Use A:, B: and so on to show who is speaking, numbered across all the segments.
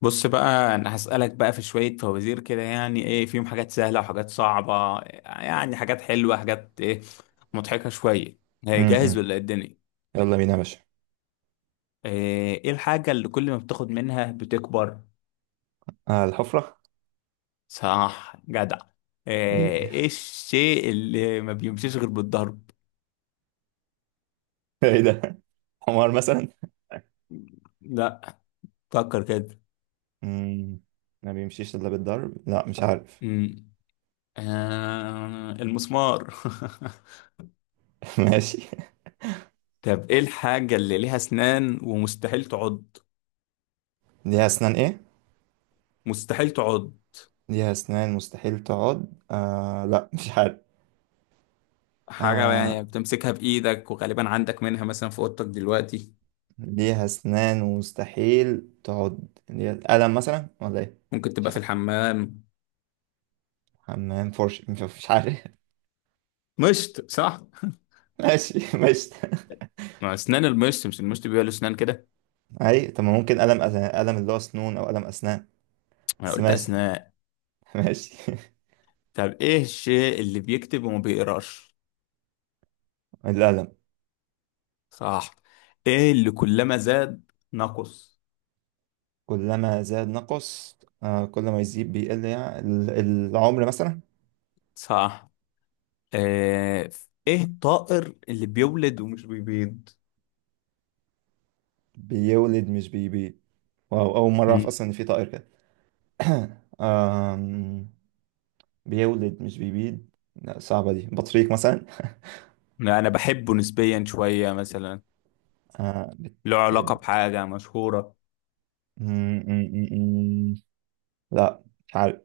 A: بص بقى، انا هسألك بقى في شوية فوازير كده، يعني ايه فيهم حاجات سهلة وحاجات صعبة. يعني حاجات حلوة، حاجات ايه مضحكة شوية. إيه، جاهز
B: امم
A: ولا إيه الدنيا؟
B: يلا بينا يا باشا.
A: ايه الحاجة اللي كل ما بتاخد منها بتكبر؟
B: آه، الحفرة.
A: صح جدع. ايه
B: ايه.
A: إيه الشيء اللي ما بيمشيش غير بالضرب؟
B: إيه ده؟ حمار مثلا.
A: لا، فكر كده.
B: امم ما بيمشيش الا بالضرب. لا، مش عارف.
A: امم آه، المسمار.
B: ماشي.
A: طب ايه الحاجة اللي ليها اسنان ومستحيل تعض؟
B: ليها اسنان، ايه؟
A: مستحيل تعض.
B: ليها اسنان مستحيل تقعد. لا، مش عارف.
A: حاجة
B: آه،
A: يعني بتمسكها بإيدك، وغالبا عندك منها مثلا في أوضتك دلوقتي.
B: ليها اسنان ومستحيل تقعد. ليها قلم مثلا، ولا ايه؟
A: ممكن
B: مش
A: تبقى في
B: عارف.
A: الحمام.
B: حمام، فرش، مش عارف.
A: مشط، صح؟
B: ماشي، ماشي.
A: ما أسنان المشط، مش المشط بيبقى له أسنان كده؟
B: اي، طب ما ممكن قلم قلم اللي هو سنون، او قلم اسنان.
A: أنا
B: بس
A: قلت
B: ماشي.
A: أسنان.
B: ماشي.
A: طب إيه الشيء اللي بيكتب وما بيقراش؟
B: القلم.
A: صح. إيه اللي كلما زاد نقص؟
B: كلما زاد نقص، آه، كل ما يزيد بيقل، يعني العمر مثلا.
A: صح. آه، إيه الطائر اللي بيولد ومش بيبيض؟
B: بيولد مش بيبيض. واو، أول مرة أعرف
A: مم.
B: أصلا إن في طائر كده. آم، بيولد مش بيبيض. لا، صعبة دي. بطريق مثلا.
A: لا، أنا بحبه نسبيا شوية مثلا.
B: آه،
A: له علاقة
B: بتحب.
A: بحاجة مشهورة.
B: م- م- م- م. لا، مش عارف.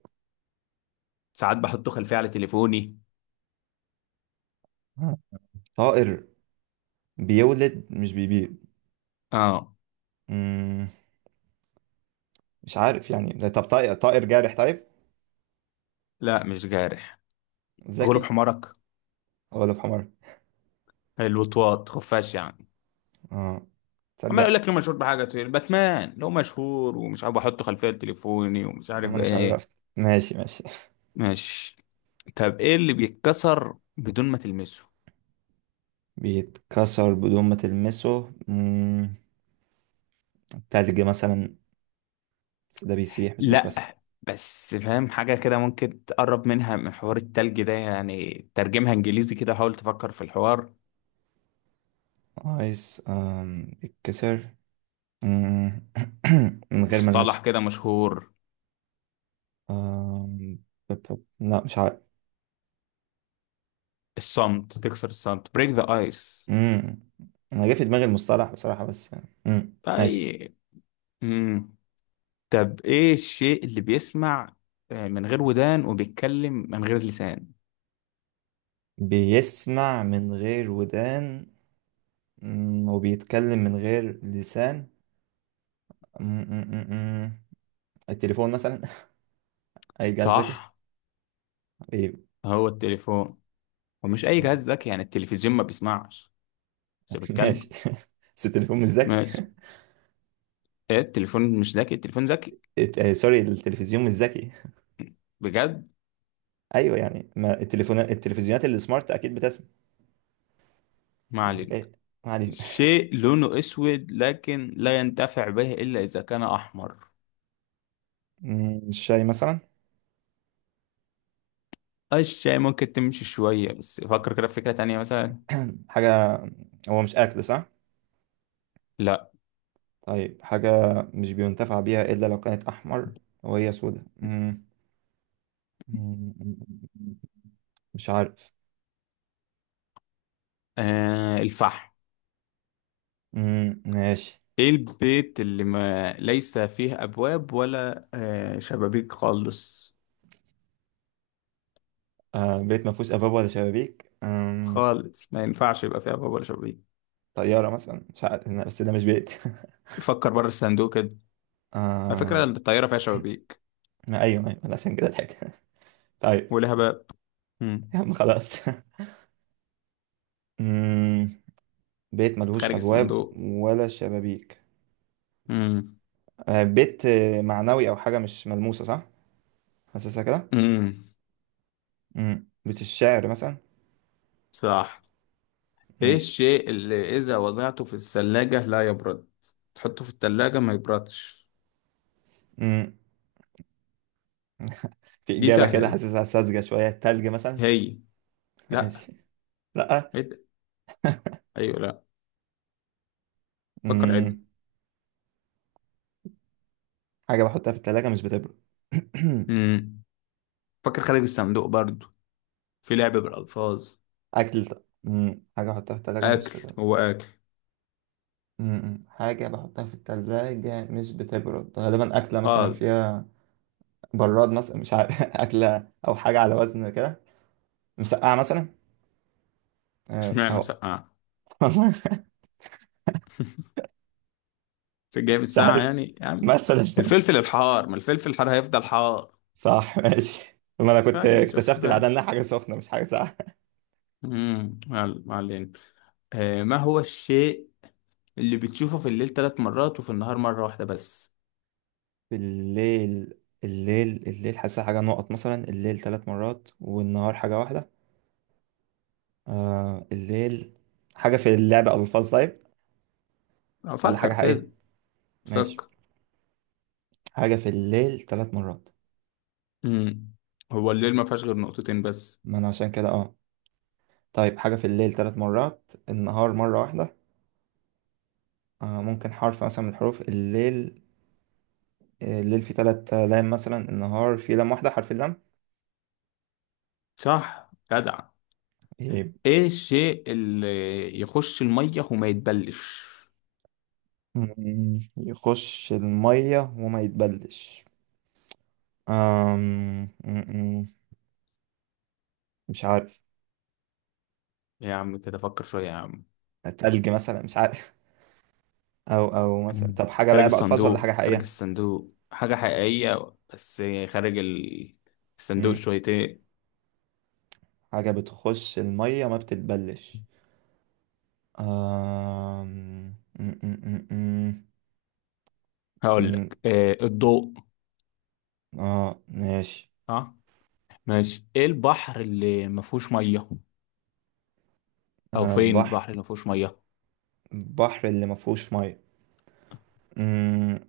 A: ساعات بحطه خلفية على تليفوني.
B: آه، طائر بيولد مش بيبيض.
A: اه.
B: م، مش عارف، يعني ده. طب طائر، جارح؟ طيب.
A: لا، مش جارح. غلوب
B: ذكي؟
A: حمارك.
B: ولا بحمار؟
A: الوطواط، خفاش يعني.
B: اه،
A: عمال اقول
B: تصدق.
A: لك له مشهور بحاجه، تقول باتمان له مشهور ومش عارف احطه خلفيه تليفوني ومش
B: يا عم،
A: عارف
B: انا مش
A: ايه.
B: عرفت. ماشي، ماشي.
A: ماشي. طب ايه اللي بيتكسر بدون ما تلمسه؟
B: بيتكسر بدون ما تلمسه. التلج مثلا، بس ده بيسيح مش
A: لا.
B: بيتكسر.
A: بس فاهم حاجه كده ممكن تقرب منها من حوار التلج ده، يعني ترجمها انجليزي كده، حاول تفكر في الحوار.
B: ايس، بيتكسر. مم. من غير ما
A: مصطلح
B: المسه.
A: كده مشهور.
B: آم، لا، مش عارف.
A: الصمت، تكسر الصمت، بريك ذا ايس.
B: مم. انا جه في دماغي المصطلح بصراحة، بس مم. ماشي.
A: طيب. امم طب ايه الشيء اللي بيسمع من غير ودان وبيتكلم من غير لسان؟
B: بيسمع من غير ودان، وبيتكلم من غير لسان. مم. مم. مم. مم. التليفون مثلا. اي جهاز ذكي.
A: صح.
B: إيه.
A: هو التليفون. ومش اي جهاز ذكي، يعني التلفزيون ما بيسمعش. بس
B: ماشي.
A: بيتكلم.
B: بس التليفون مش ذكي.
A: ماشي. إيه التليفون مش ذكي؟ التليفون ذكي.
B: سوري، التلفزيون مش ذكي.
A: بجد.
B: ايوه، يعني ما التلفزيونات اللي سمارت اكيد بتسمع.
A: ما علينا.
B: الذكاء. ما علينا.
A: شيء لونه اسود لكن لا ينتفع به الا اذا كان احمر.
B: الشاي مثلا.
A: الشيء ممكن تمشي شوية، بس فكر كده في فكرة تانية مثلا.
B: حاجه. هو مش اكل، صح؟
A: لا.
B: طيب، حاجه مش بينتفع بيها الا لو كانت احمر، وهي سودة. مم، مش عارف.
A: آه، الفحم.
B: مم، ماشي.
A: ايه البيت اللي ما ليس فيه ابواب ولا شبابيك خالص؟
B: آه، بيت ما فيهوش ابواب ولا شبابيك.
A: خالص، ما ينفعش يبقى فيه ابواب ولا شبابيك.
B: طياره مثلا، مش عارف. لا، بس ده مش بيت.
A: فكر بره الصندوق كده. على فكرة،
B: آم،
A: الطيارة فيها شبابيك
B: ما ايوه، ايوه، عشان كده ضحك. طيب.
A: ولها باب. مم.
B: يا عم، خلاص. مم، بيت ملهوش
A: خارج
B: أبواب
A: الصندوق.
B: ولا شبابيك.
A: مم.
B: آه، بيت معنوي أو حاجة مش ملموسة، صح؟ حاسسها كده؟
A: مم.
B: بيت الشعر مثلا؟
A: صح. ايه
B: ماشي.
A: الشيء اللي اذا وضعته في الثلاجة لا يبرد؟ تحطه في الثلاجة ما يبردش.
B: مم. في
A: دي
B: إجابة
A: سهلة
B: كده
A: دي،
B: حاسسها ساذجة شوية، التلج مثلا؟
A: هي. لا.
B: ماشي. لأ.
A: عد. ايوه، لا. فكر، عد.
B: مم. حاجة بحطها في التلاجة مش بتبرد.
A: مم. فكر خارج الصندوق برضو، في لعب بالالفاظ.
B: أكل ط- مم. حاجة بحطها في التلاجة مش
A: اكل،
B: بتبرد.
A: هو اكل.
B: حاجة بحطها في التلاجة مش بتبرد، غالبا أكلة مثلا
A: اه.
B: فيها براد مثلا، مش عارف. أكلة أو حاجة على وزن كده، مسقعة مثلا. آه،
A: اشمعنى
B: أهو.
A: مسقعه؟
B: والله.
A: عشان جاي من
B: مش
A: الساعه،
B: عارف.
A: يعني
B: مثلا.
A: الفلفل الحار، ما الفلفل الحار هيفضل حار.
B: صح، ماشي. ما انا كنت
A: تاني شفت
B: اكتشفت بعدها
A: فاهم.
B: انها حاجه سخنه مش حاجه ساقعه.
A: ما علينا. آه، ما هو الشيء اللي بتشوفه في الليل 3 مرات وفي النهار مره واحده بس؟
B: الليل الليل، حاسسها حاجه نقط مثلا، الليل ثلاث مرات والنهار حاجه واحده. آه، الليل. حاجه في اللعبه، او الفاظ؟ طيب. ولا
A: افكر
B: حاجه حقيقيه؟
A: كده.
B: ماشي.
A: فكر.
B: حاجه في الليل ثلاث مرات.
A: امم هو الليل ما فيهاش غير نقطتين بس؟
B: ما انا عشان كده، اه. طيب، حاجه في الليل ثلاث مرات، النهار مره واحده. آه، ممكن حرف مثلا من الحروف. الليل. آه، الليل فيه ثلاث لام مثلا، النهار فيه لام واحده، حرف اللام.
A: صح جدع.
B: إيه.
A: ايه الشيء اللي يخش الميه وما يتبلش؟
B: يخش المية وما يتبلش. أم... مم. مش عارف.
A: يا عم كده فكر شويه يا عم.
B: تلج مثلا، مش عارف. او مثلا،
A: مم.
B: طب حاجة
A: خارج
B: لعب ألفاظ ولا حاجة
A: الصندوق، خارج
B: حقيقية؟
A: الصندوق، حاجة حقيقية بس. خارج ال- الصندوق
B: مم.
A: شويتين.
B: حاجة بتخش المية ما بتتبلش. أم... مم. مم. مم.
A: هقول
B: مم.
A: لك، آه الضوء.
B: اه، ماشي.
A: اه، ماشي. ايه البحر اللي ما فيهوش ميه؟ او
B: آه،
A: فين
B: البحر.
A: البحر اللي ما فيهوش ميه؟
B: البحر اللي ما فيهوش مية. مم.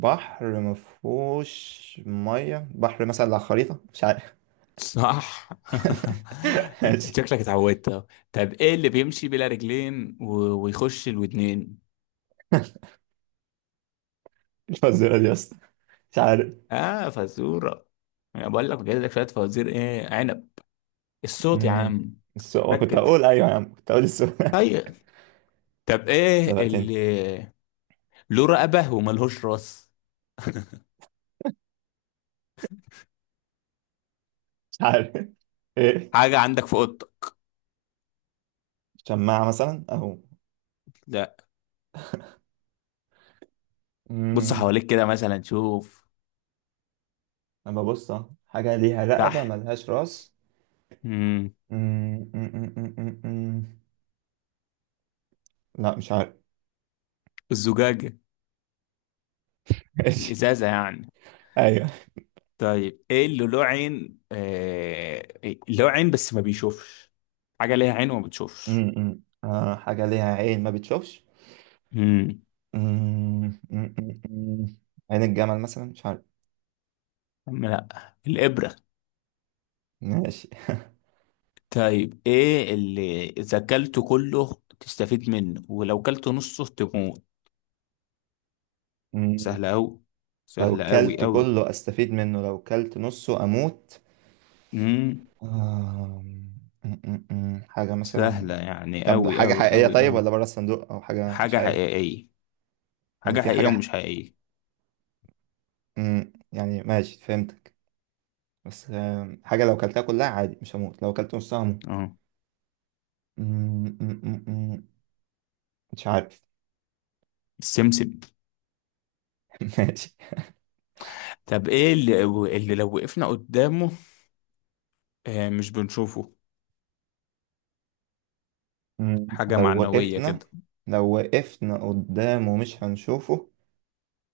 B: بحر ما فيهوش مية، بحر مثلا على خريطة، مش عارف.
A: صح.
B: ماشي.
A: شكلك اتعودت أهو. طب ايه اللي بيمشي بلا رجلين ويخش الودنين؟
B: الفزوره دي يا اسطى، مش عارف.
A: اه، فزوره. انا بقول لك جايب لك شويه فوازير، ايه عنب. الصوت يا
B: امم
A: عم.
B: السؤال، كنت
A: ركز.
B: هقول ايوه يا عم، كنت هقول السؤال.
A: طيب. طب ايه
B: سبقتني.
A: اللي له رقبة وملهوش راس؟
B: مش عارف. ايه؟
A: حاجة عندك في اوضتك.
B: شماعه مثلا، اهو.
A: لا. بص
B: امم
A: حواليك كده مثلا، شوف
B: اما ببص، أهو. حاجه ليها رقبه
A: تحت.
B: ملهاش راس.
A: امم
B: أمم، أمم، أمم، أمم. لا، مش عارف.
A: الزجاجة.
B: ماشي.
A: الإزازة يعني.
B: ايوه.
A: طيب ايه اللي له عين آه... إيه؟ له عين بس ما بيشوفش. حاجة ليها عين وما بتشوفش.
B: أمم، أمم. آه، حاجه ليها عين ما بتشوفش.
A: امم.
B: أمم، أمم، أمم، أمم. عين الجمل مثلا، مش عارف.
A: لا. الإبرة.
B: ماشي.
A: طيب ايه اللي إذا كلته كله تستفيد منه ولو كلته نصه تموت؟
B: أمم.
A: سهلة أوي.
B: لو
A: سهلة أوي
B: كلت
A: أوي.
B: كله استفيد منه، لو كلت نصه اموت.
A: امم
B: آم، م- م- م. حاجة مثلا.
A: سهلة يعني
B: طب،
A: أوي
B: حاجة
A: أوي
B: حقيقية
A: أوي
B: طيب،
A: أوي.
B: ولا بره الصندوق أو حاجة مش
A: حاجة
B: حقيقية؟
A: حقيقية.
B: يعني
A: حاجة
B: في
A: حقيقية
B: حاجة ح...
A: ومش حقيقية.
B: م، يعني، ماشي، فهمتك. بس حاجة لو كلتها كلها عادي مش هموت، لو كلت نصها هموت.
A: اه.
B: م- م- م- م. مش عارف.
A: السمسم.
B: ماشي.
A: طب ايه اللي، اللي لو وقفنا قدامه مش بنشوفه.
B: م،
A: حاجة
B: لو
A: معنوية
B: وقفنا
A: كده.
B: لو وقفنا قدامه مش هنشوفه.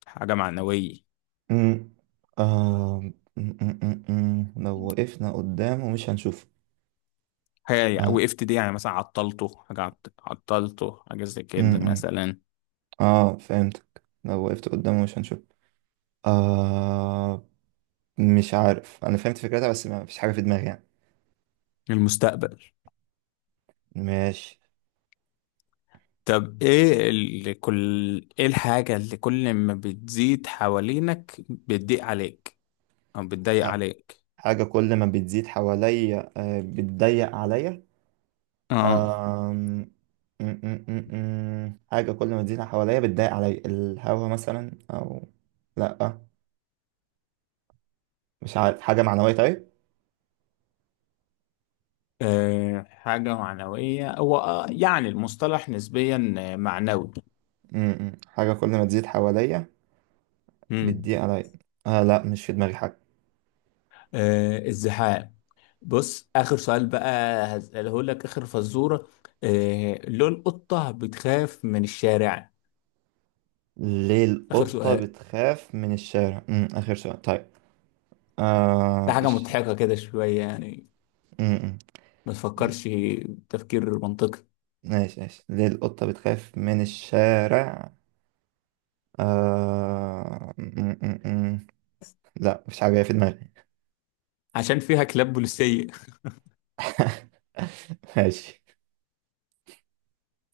A: حاجة معنوية.
B: م، آم، م- م- م- م. لو وقفنا قدامه مش هنشوفه.
A: حاجة
B: اه.
A: وقفت دي، يعني مثلا عطلته حاجة عطلته حاجة زي
B: م-
A: كده
B: م.
A: مثلا.
B: اه، فهمتك، لو وقفت قدامه مش هنشوف. آه، مش عارف، انا فهمت فكرتها، بس ما فيش حاجه في دماغي يعني.
A: المستقبل.
B: ماشي.
A: طب ايه اللي كل، ايه الحاجة اللي كل ما بتزيد حوالينك بتضيق عليك، او بتضايق
B: ح-
A: عليك.
B: حاجه كل ما بتزيد حواليا، بتضيق عليا.
A: اه.
B: آم، م- م- م- م. حاجه كل ما تزيد حواليا بتضيق عليا، الهوا مثلا، او لا، مش عارف. حاجه معنويه؟ طيب.
A: آه، حاجة معنوية، هو آه، يعني المصطلح نسبيا آه، معنوي.
B: م- م. حاجه كل ما تزيد حواليا
A: مم.
B: بتضيق عليا. آه، لا، مش في دماغي حاجه.
A: آه، الزحام. بص، آخر سؤال بقى، هسأله لك آخر فزورة. آه، ليه القطة بتخاف من الشارع؟
B: ليه
A: آخر
B: القطه
A: سؤال.
B: بتخاف من الشارع، اخر سؤال طيب؟
A: ده
B: آه،
A: حاجة
B: إيش؟
A: مضحكة كده شوية يعني.
B: م- م.
A: ما تفكرش تفكير منطقي.
B: ماشي، ماشي، ليه القطة بتخاف من الشارع؟ آه... م- م- م. لا، مش عارف في دماغي.
A: عشان فيها كلاب بوليسية.
B: ماشي.